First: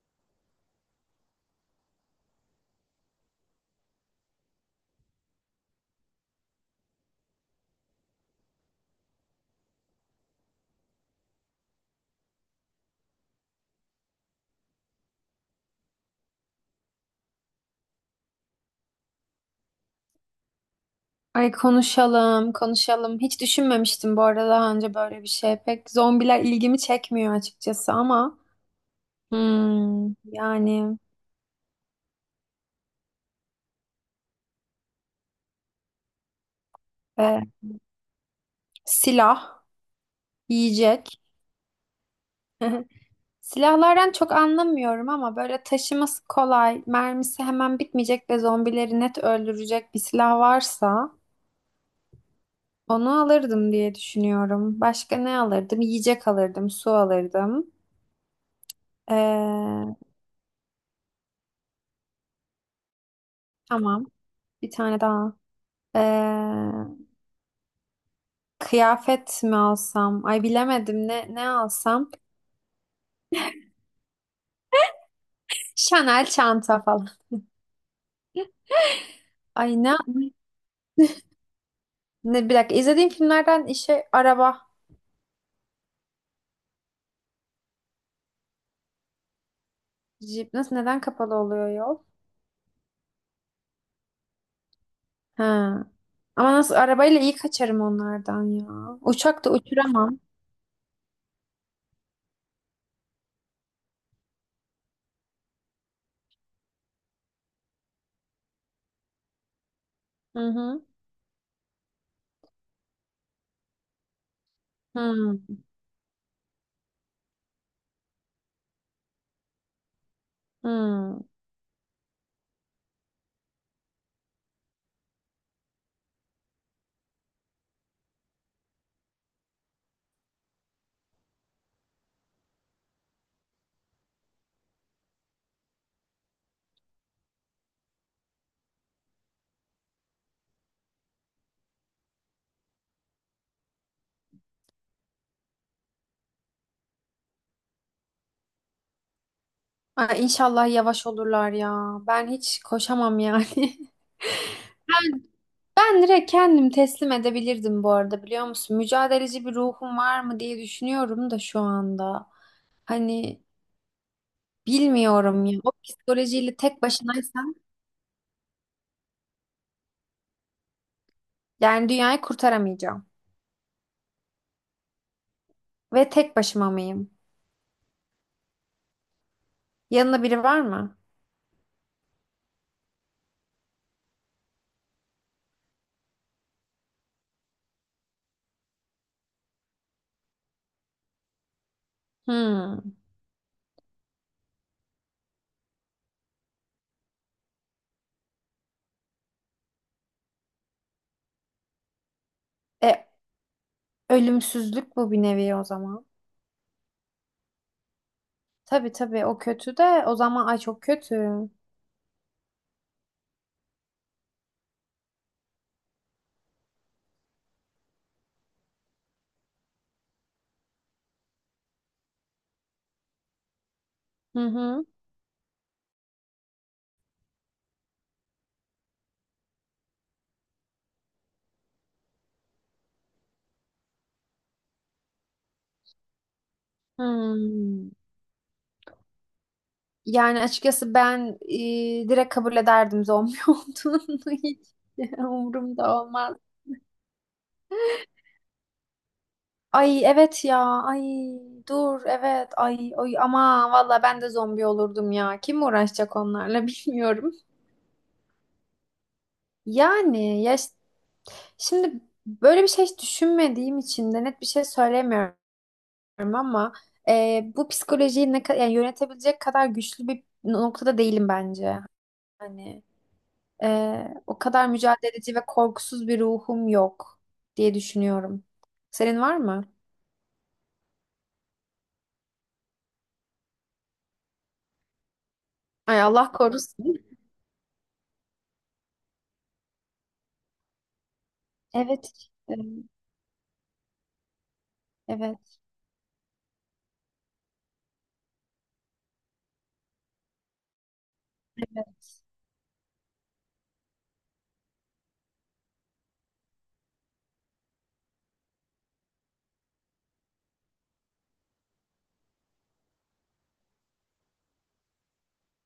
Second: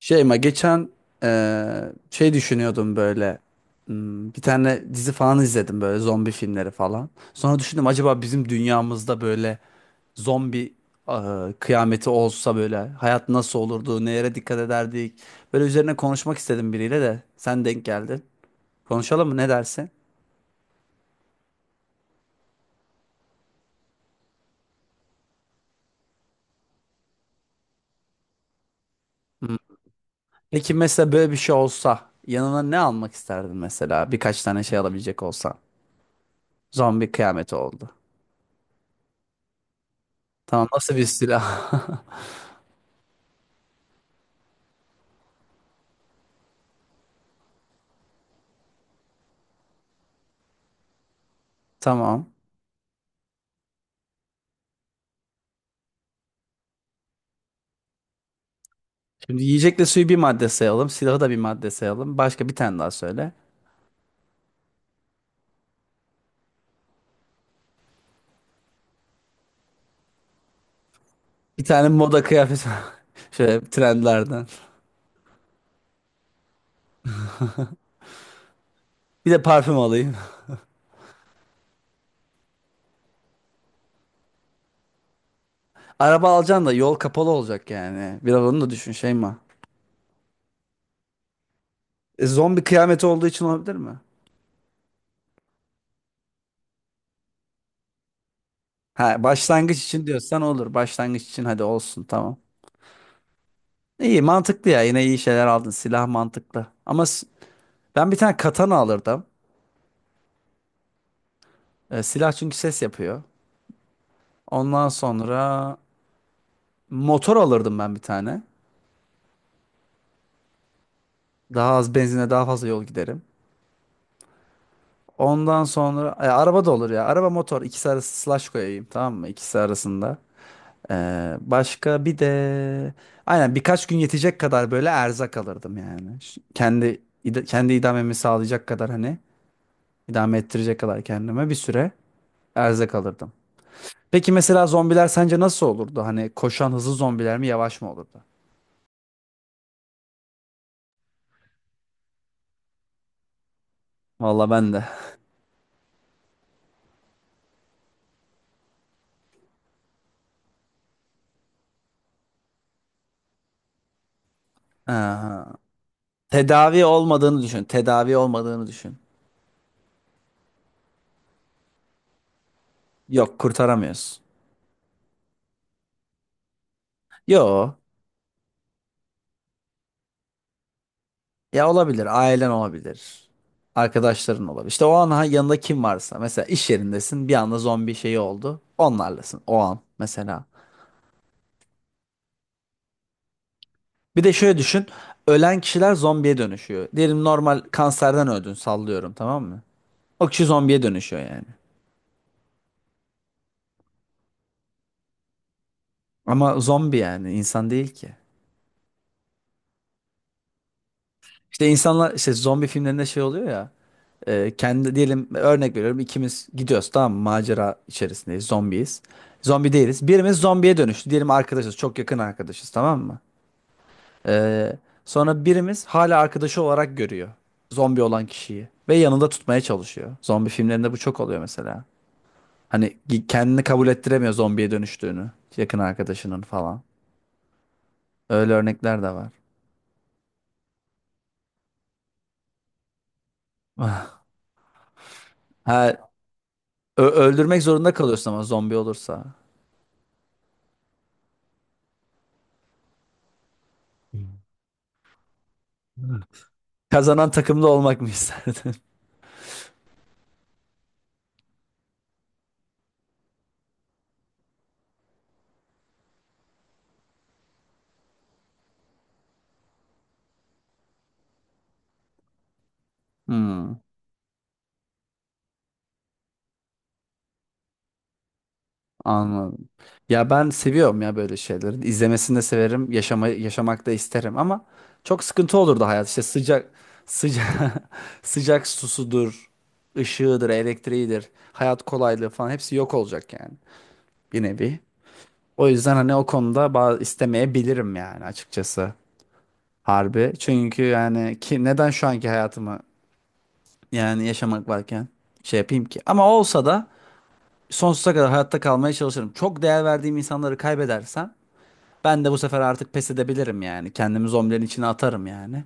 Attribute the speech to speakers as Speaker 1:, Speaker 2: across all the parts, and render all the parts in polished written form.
Speaker 1: Şey ma geçen şey düşünüyordum böyle. Hmm, bir tane dizi falan izledim böyle zombi filmleri falan. Sonra düşündüm acaba bizim dünyamızda böyle zombi kıyameti olsa böyle hayat nasıl olurdu, nelere dikkat ederdik. Böyle üzerine konuşmak istedim biriyle de sen denk geldin. Konuşalım mı, ne dersin?
Speaker 2: Ay konuşalım, konuşalım. Hiç düşünmemiştim bu arada daha önce böyle bir şey. Pek zombiler ilgimi çekmiyor açıkçası ama
Speaker 1: Hmm. Peki
Speaker 2: yani
Speaker 1: mesela böyle bir şey olsa yanına ne almak isterdin, mesela birkaç tane şey alabilecek olsan? Zombi
Speaker 2: e,
Speaker 1: kıyameti oldu.
Speaker 2: silah,
Speaker 1: Tamam, nasıl bir
Speaker 2: yiyecek.
Speaker 1: silah?
Speaker 2: Silahlardan çok anlamıyorum ama böyle taşıması kolay, mermisi hemen bitmeyecek ve zombileri net öldürecek bir silah varsa
Speaker 1: Tamam.
Speaker 2: onu alırdım diye düşünüyorum. Başka ne alırdım? Yiyecek alırdım, su alırdım.
Speaker 1: Şimdi yiyecekle
Speaker 2: Ee,
Speaker 1: suyu bir madde sayalım. Silahı da bir madde sayalım. Başka bir tane daha söyle.
Speaker 2: tamam, bir tane daha. E, Kıyafet mi alsam? Ay bilemedim ne ne
Speaker 1: Bir tane
Speaker 2: alsam?
Speaker 1: moda kıyafet şöyle trendlerden.
Speaker 2: Chanel çanta falan.
Speaker 1: Bir de
Speaker 2: Ay
Speaker 1: parfüm
Speaker 2: ne
Speaker 1: alayım.
Speaker 2: ne bir dakika izlediğim filmlerden işe araba,
Speaker 1: Araba alacaksın da yol kapalı olacak yani. Biraz onu da düşün Şeyma.
Speaker 2: jip nasıl neden kapalı oluyor yol?
Speaker 1: Zombi kıyameti olduğu için olabilir mi?
Speaker 2: Ha. Ama nasıl arabayla iyi kaçarım onlardan ya.
Speaker 1: Ha,
Speaker 2: Uçak da
Speaker 1: başlangıç için
Speaker 2: uçuramam.
Speaker 1: diyorsan olur. Başlangıç için hadi olsun, tamam. İyi, mantıklı ya. Yine iyi şeyler aldın. Silah mantıklı. Ama ben bir tane katana alırdım.
Speaker 2: Hı hı.
Speaker 1: Silah çünkü ses yapıyor. Ondan
Speaker 2: Hı
Speaker 1: sonra motor alırdım ben bir tane.
Speaker 2: hı.
Speaker 1: Daha az benzine daha fazla yol giderim. Ondan sonra araba da olur ya. Araba motor ikisi arası slash koyayım, tamam mı? İkisi arasında. Başka bir de aynen birkaç gün yetecek kadar böyle erzak alırdım yani. Kendi kendi idamemi sağlayacak kadar, hani idame ettirecek kadar kendime bir süre erzak alırdım. Peki mesela zombiler sence nasıl olurdu? Hani koşan hızlı zombiler mi, yavaş mı olurdu?
Speaker 2: Ay inşallah yavaş olurlar ya. Ben hiç koşamam yani.
Speaker 1: Vallahi ben de.
Speaker 2: Ben direkt kendim teslim edebilirdim bu arada biliyor musun? Mücadeleci bir ruhum var mı diye düşünüyorum da şu anda. Hani bilmiyorum
Speaker 1: Aha.
Speaker 2: ya. O psikolojiyle tek
Speaker 1: Tedavi olmadığını
Speaker 2: başınaysam
Speaker 1: düşün. Tedavi olmadığını düşün.
Speaker 2: yani dünyayı kurtaramayacağım.
Speaker 1: Yok, kurtaramıyorsun.
Speaker 2: Ve tek başıma mıyım?
Speaker 1: Yo.
Speaker 2: Yanında biri var mı?
Speaker 1: Ya olabilir. Ailen olabilir. Arkadaşların olabilir. İşte o an yanında kim varsa. Mesela iş yerindesin. Bir anda zombi şeyi oldu. Onlarlasın o an mesela.
Speaker 2: Hmm.
Speaker 1: Bir de şöyle düşün. Ölen kişiler zombiye dönüşüyor. Diyelim normal kanserden öldün, sallıyorum, tamam mı? O kişi zombiye dönüşüyor yani.
Speaker 2: E, ölümsüzlük bu bir nevi o zaman.
Speaker 1: Ama zombi yani insan değil ki.
Speaker 2: Tabii tabii o kötü de o zaman ay çok kötü.
Speaker 1: İşte insanlar işte zombi filmlerinde şey oluyor ya. Kendi diyelim, örnek veriyorum, ikimiz gidiyoruz tamam mı? Macera içerisindeyiz, zombiyiz. Zombi değiliz. Birimiz zombiye dönüştü. Diyelim arkadaşız, çok yakın arkadaşız tamam mı?
Speaker 2: Hı
Speaker 1: E,
Speaker 2: hı.
Speaker 1: Sonra birimiz hala arkadaşı olarak görüyor. Zombi olan kişiyi. Ve yanında tutmaya çalışıyor. Zombi filmlerinde bu çok oluyor mesela. Hani kendini kabul ettiremiyor zombiye dönüştüğünü. Yakın arkadaşının falan.
Speaker 2: Hmm.
Speaker 1: Öyle örnekler de var.
Speaker 2: Yani açıkçası ben direkt kabul ederdim zombi
Speaker 1: Ah.
Speaker 2: olduğunu hiç umurumda
Speaker 1: Ha,
Speaker 2: olmaz.
Speaker 1: öldürmek zorunda kalıyorsun ama zombi olursa.
Speaker 2: Ay evet ya. Ay dur evet. Ay ay ama valla ben de zombi olurdum ya. Kim uğraşacak onlarla
Speaker 1: Kazanan
Speaker 2: bilmiyorum.
Speaker 1: takımda olmak mı isterdin?
Speaker 2: Yani ya şimdi böyle bir şey hiç düşünmediğim için de net bir şey söylemiyorum ama bu psikolojiyi ne kadar yani yönetebilecek kadar güçlü bir noktada değilim bence. Hani
Speaker 1: Hmm.
Speaker 2: e, o kadar mücadeleci ve korkusuz bir ruhum yok diye düşünüyorum. Senin var mı?
Speaker 1: Anladım. Ya ben seviyorum ya böyle şeyleri. İzlemesini de severim, yaşama, yaşamak da isterim ama çok sıkıntı olurdu
Speaker 2: Ay
Speaker 1: hayat. İşte
Speaker 2: Allah
Speaker 1: sıcak
Speaker 2: korusun.
Speaker 1: sıcak sıcak susudur, ışığıdır, elektriğidir, hayat
Speaker 2: Evet.
Speaker 1: kolaylığı falan
Speaker 2: işte.
Speaker 1: hepsi yok olacak yani bir nevi.
Speaker 2: Evet.
Speaker 1: O yüzden hani o konuda bazı istemeyebilirim yani açıkçası. Harbi. Çünkü yani ki neden şu anki hayatımı yani yaşamak varken şey yapayım ki? Ama olsa da sonsuza kadar hayatta kalmaya çalışırım. Çok değer verdiğim insanları kaybedersem ben de bu sefer artık pes edebilirim yani. Kendimi zombilerin içine atarım yani.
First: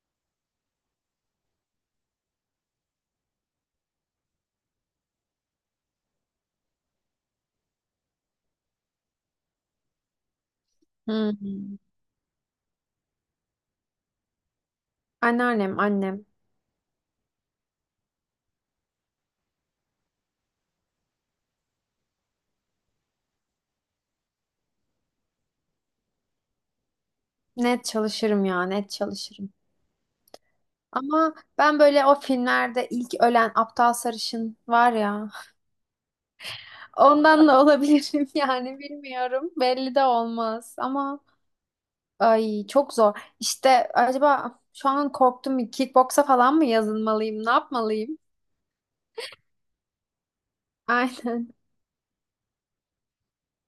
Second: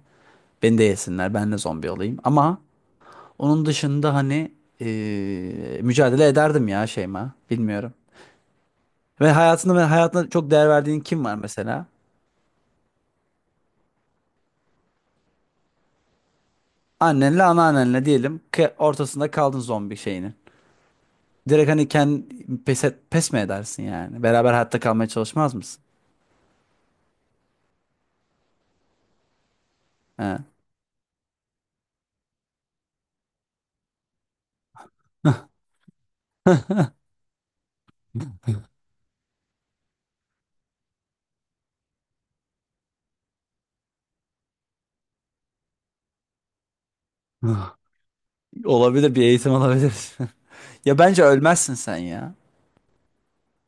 Speaker 1: Beni de yesinler, ben de zombi olayım. Ama onun dışında hani mücadele ederdim ya Şeyma. Bilmiyorum. Ve hayatında ve hayatına çok değer verdiğin kim var
Speaker 2: Hı.
Speaker 1: mesela?
Speaker 2: Anneannem, annem.
Speaker 1: Annenle anneannenle diyelim ki ortasında kaldın zombi şeyinin. Direkt hani kendi pes mi edersin yani? Beraber hayatta kalmaya çalışmaz mısın?
Speaker 2: Net çalışırım ya, net çalışırım.
Speaker 1: He.
Speaker 2: Ama ben böyle o filmlerde ilk ölen aptal sarışın var ya, ondan da olabilirim yani bilmiyorum. Belli de olmaz ama ay çok zor. İşte acaba şu an korktum bir kickboksa falan mı yazılmalıyım, ne yapmalıyım?
Speaker 1: Olabilir, bir eğitim olabilir. Ya bence
Speaker 2: Aynen.
Speaker 1: ölmezsin sen ya.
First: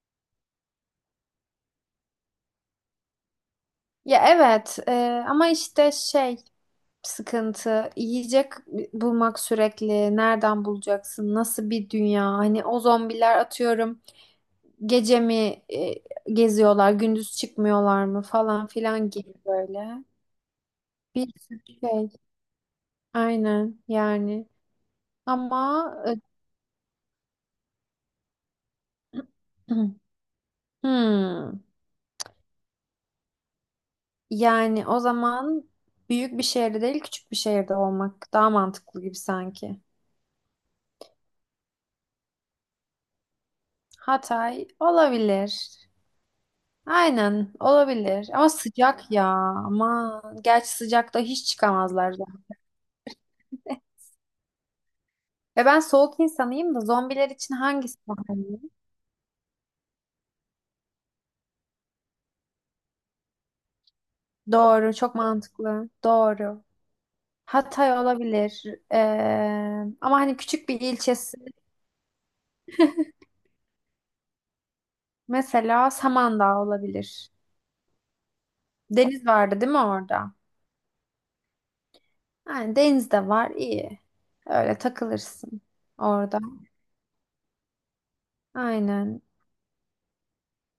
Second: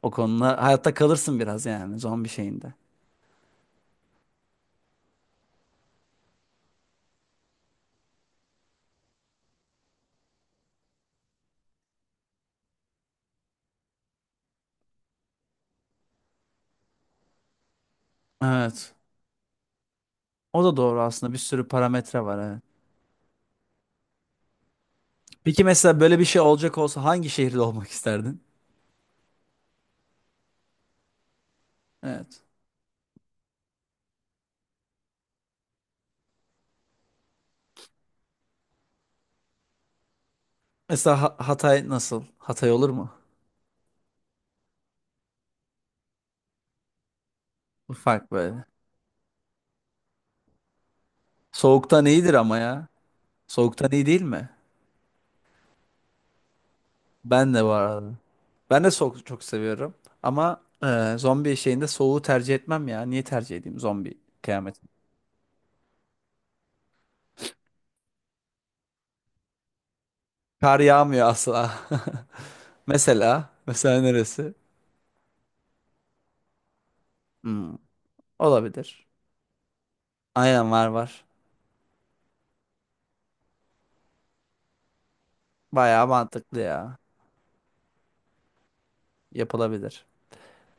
Speaker 1: O konuda hayatta kalırsın biraz yani zombi şeyinde.
Speaker 2: Ya evet ama işte şey sıkıntı. Yiyecek bulmak sürekli. Nereden bulacaksın? Nasıl bir dünya? Hani o zombiler atıyorum. Gece mi geziyorlar? Gündüz çıkmıyorlar mı? Falan
Speaker 1: Evet.
Speaker 2: filan gibi böyle.
Speaker 1: O da doğru
Speaker 2: Bir
Speaker 1: aslında, bir
Speaker 2: sürü
Speaker 1: sürü
Speaker 2: şey.
Speaker 1: parametre var evet.
Speaker 2: Aynen yani.
Speaker 1: Peki
Speaker 2: Ama
Speaker 1: mesela böyle bir şey olacak olsa hangi şehirde olmak isterdin?
Speaker 2: e, hmm,
Speaker 1: Evet.
Speaker 2: yani o zaman büyük bir şehirde değil küçük bir şehirde olmak daha mantıklı gibi sanki.
Speaker 1: Mesela Hatay nasıl? Hatay olur mu?
Speaker 2: Hatay olabilir. Aynen
Speaker 1: Bu
Speaker 2: olabilir
Speaker 1: fark
Speaker 2: ama
Speaker 1: böyle.
Speaker 2: sıcak ya ama gerçi sıcakta hiç
Speaker 1: Soğuktan
Speaker 2: çıkamazlar
Speaker 1: iyidir
Speaker 2: zaten.
Speaker 1: ama ya. Soğuktan iyi değil mi?
Speaker 2: Ve ben soğuk insanıyım da zombiler
Speaker 1: Ben
Speaker 2: için
Speaker 1: de bu
Speaker 2: hangisi
Speaker 1: arada.
Speaker 2: daha iyi?
Speaker 1: Ben de soğuk çok seviyorum. Ama zombi şeyinde soğuğu tercih etmem ya. Niye tercih edeyim zombi kıyameti?
Speaker 2: Doğru çok mantıklı doğru. Hatay olabilir. Ee, ama hani küçük
Speaker 1: Kar
Speaker 2: bir
Speaker 1: yağmıyor
Speaker 2: ilçesi
Speaker 1: asla. Mesela. Mesela neresi?
Speaker 2: mesela Samandağ olabilir.
Speaker 1: Hmm, olabilir.
Speaker 2: Deniz vardı değil mi orada?
Speaker 1: Aynen, var var.
Speaker 2: Yani deniz de var iyi öyle takılırsın
Speaker 1: Bayağı
Speaker 2: orada
Speaker 1: mantıklı ya.
Speaker 2: aynen
Speaker 1: Yapılabilir.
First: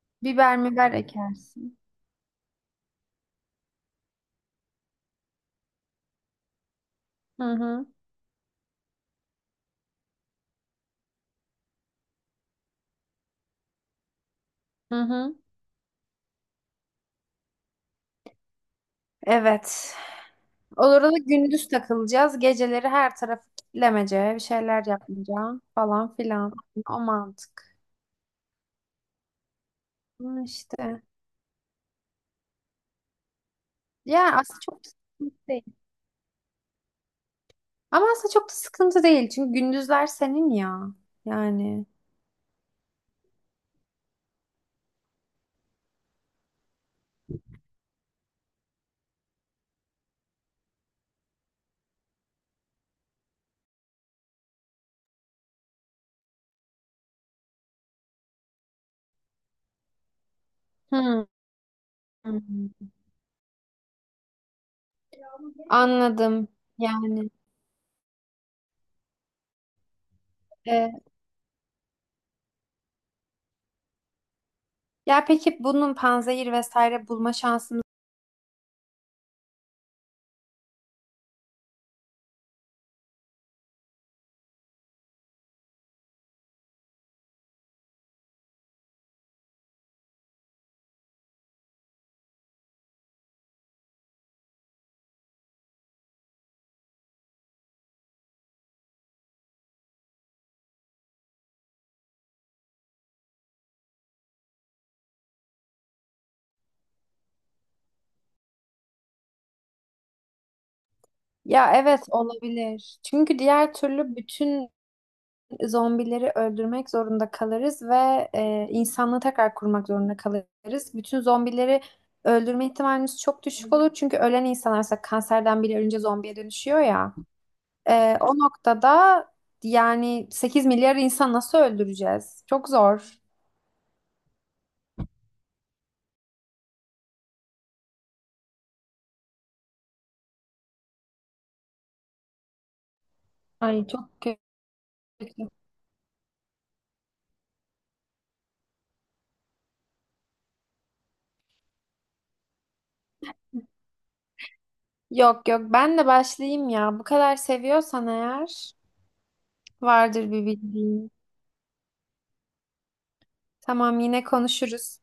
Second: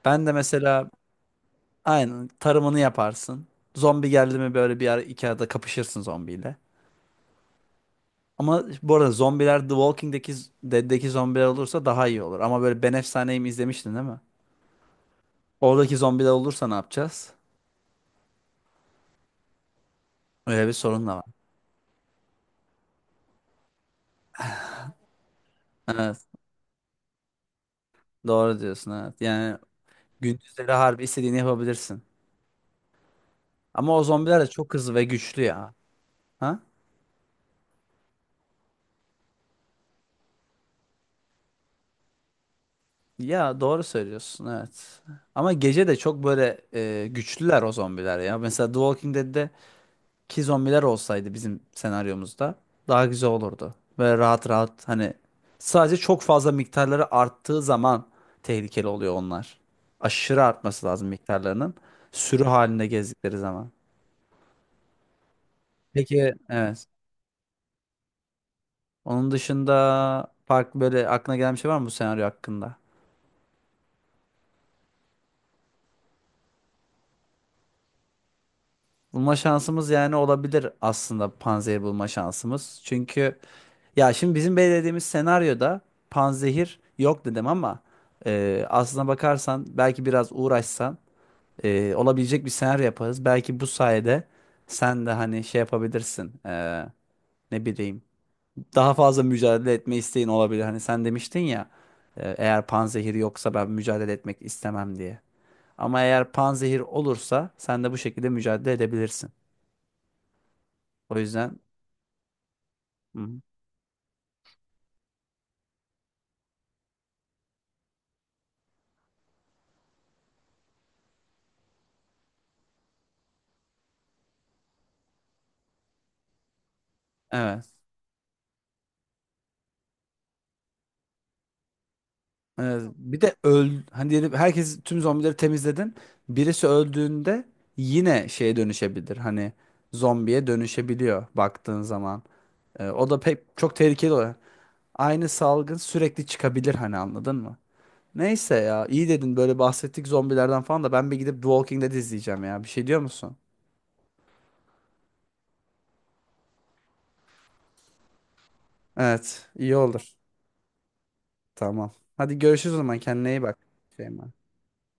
Speaker 1: Ben de
Speaker 2: biber
Speaker 1: mesela
Speaker 2: biber ekersin.
Speaker 1: aynen tarımını yaparsın. Zombi geldi mi böyle bir ara iki arada kapışırsın zombiyle.
Speaker 2: Hı hı
Speaker 1: Ama bu arada zombiler The Walking'deki Dead'deki zombiler olursa daha iyi olur. Ama böyle Ben Efsane'yi mi izlemiştin değil mi?
Speaker 2: hı hı.
Speaker 1: Oradaki zombiler olursa ne yapacağız?
Speaker 2: Evet.
Speaker 1: Öyle bir
Speaker 2: Olur
Speaker 1: sorun da
Speaker 2: Orada
Speaker 1: var.
Speaker 2: gündüz takılacağız. Geceleri her tarafı kitlemece, bir şeyler yapmayacağım falan
Speaker 1: Evet.
Speaker 2: filan. O mantık.
Speaker 1: Doğru diyorsun evet. Yani
Speaker 2: Hı,
Speaker 1: gündüzleri
Speaker 2: İşte.
Speaker 1: harbi istediğini yapabilirsin. Ama o
Speaker 2: Ya
Speaker 1: zombiler de
Speaker 2: aslında
Speaker 1: çok
Speaker 2: çok da
Speaker 1: hızlı ve
Speaker 2: sıkıntı
Speaker 1: güçlü
Speaker 2: değil.
Speaker 1: ya. Ha?
Speaker 2: Ama aslında çok da sıkıntı değil. Çünkü gündüzler senin ya. Yani.
Speaker 1: Ya doğru söylüyorsun evet. Ama gece de çok böyle güçlüler o zombiler ya. Mesela The Walking Dead'de ki zombiler olsaydı bizim senaryomuzda daha güzel olurdu. Böyle rahat rahat hani sadece çok fazla miktarları arttığı zaman tehlikeli oluyor onlar. Aşırı artması lazım
Speaker 2: Hı.
Speaker 1: miktarlarının. Sürü
Speaker 2: hı.
Speaker 1: halinde gezdikleri zaman. Peki
Speaker 2: Anladım.
Speaker 1: evet.
Speaker 2: Yani.
Speaker 1: Onun dışında farklı
Speaker 2: e,
Speaker 1: böyle aklına gelen bir şey var mı bu senaryo hakkında?
Speaker 2: ya peki bunun panzehir vesaire bulma şansımız.
Speaker 1: Bulma şansımız yani olabilir aslında, panzehir bulma şansımız. Çünkü ya şimdi bizim belirlediğimiz senaryoda panzehir yok dedim ama aslına bakarsan belki biraz uğraşsan olabilecek bir senaryo yaparız. Belki bu sayede sen de hani şey yapabilirsin, ne bileyim, daha fazla mücadele etme isteğin olabilir. Hani sen demiştin ya eğer panzehir yoksa ben mücadele etmek istemem diye. Ama eğer panzehir olursa sen de bu şekilde mücadele edebilirsin. O yüzden.
Speaker 2: Ya evet olabilir.
Speaker 1: Hı
Speaker 2: Çünkü
Speaker 1: hı.
Speaker 2: diğer türlü bütün zombileri öldürmek zorunda kalırız ve insanlığı tekrar kurmak zorunda kalırız. Bütün zombileri öldürme ihtimalimiz çok düşük olur. Çünkü ölen insanlarsa kanserden bile ölünce zombiye dönüşüyor ya.
Speaker 1: Evet.
Speaker 2: O noktada yani 8 milyar insan nasıl öldüreceğiz? Çok zor.
Speaker 1: Bir de öl hani diyelim herkes tüm zombileri temizledin. Birisi öldüğünde yine şeye dönüşebilir. Hani zombiye dönüşebiliyor baktığın zaman. O da pek çok
Speaker 2: Ay
Speaker 1: tehlikeli
Speaker 2: çok kötü.
Speaker 1: oluyor. Aynı salgın sürekli çıkabilir hani, anladın mı? Neyse ya, iyi dedin, böyle bahsettik zombilerden falan da ben bir gidip The Walking Dead izleyeceğim ya. Bir şey diyor musun?
Speaker 2: Yok yok ben de başlayayım ya. Bu kadar seviyorsan eğer
Speaker 1: Evet, iyi olur.
Speaker 2: vardır bir bildiğin.
Speaker 1: Tamam. Hadi görüşürüz o zaman, kendine iyi bak.
Speaker 2: Tamam yine
Speaker 1: Şeyma.
Speaker 2: konuşuruz.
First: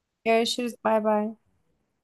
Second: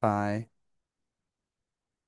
Speaker 1: Bye.
Speaker 2: Görüşürüz bay bay.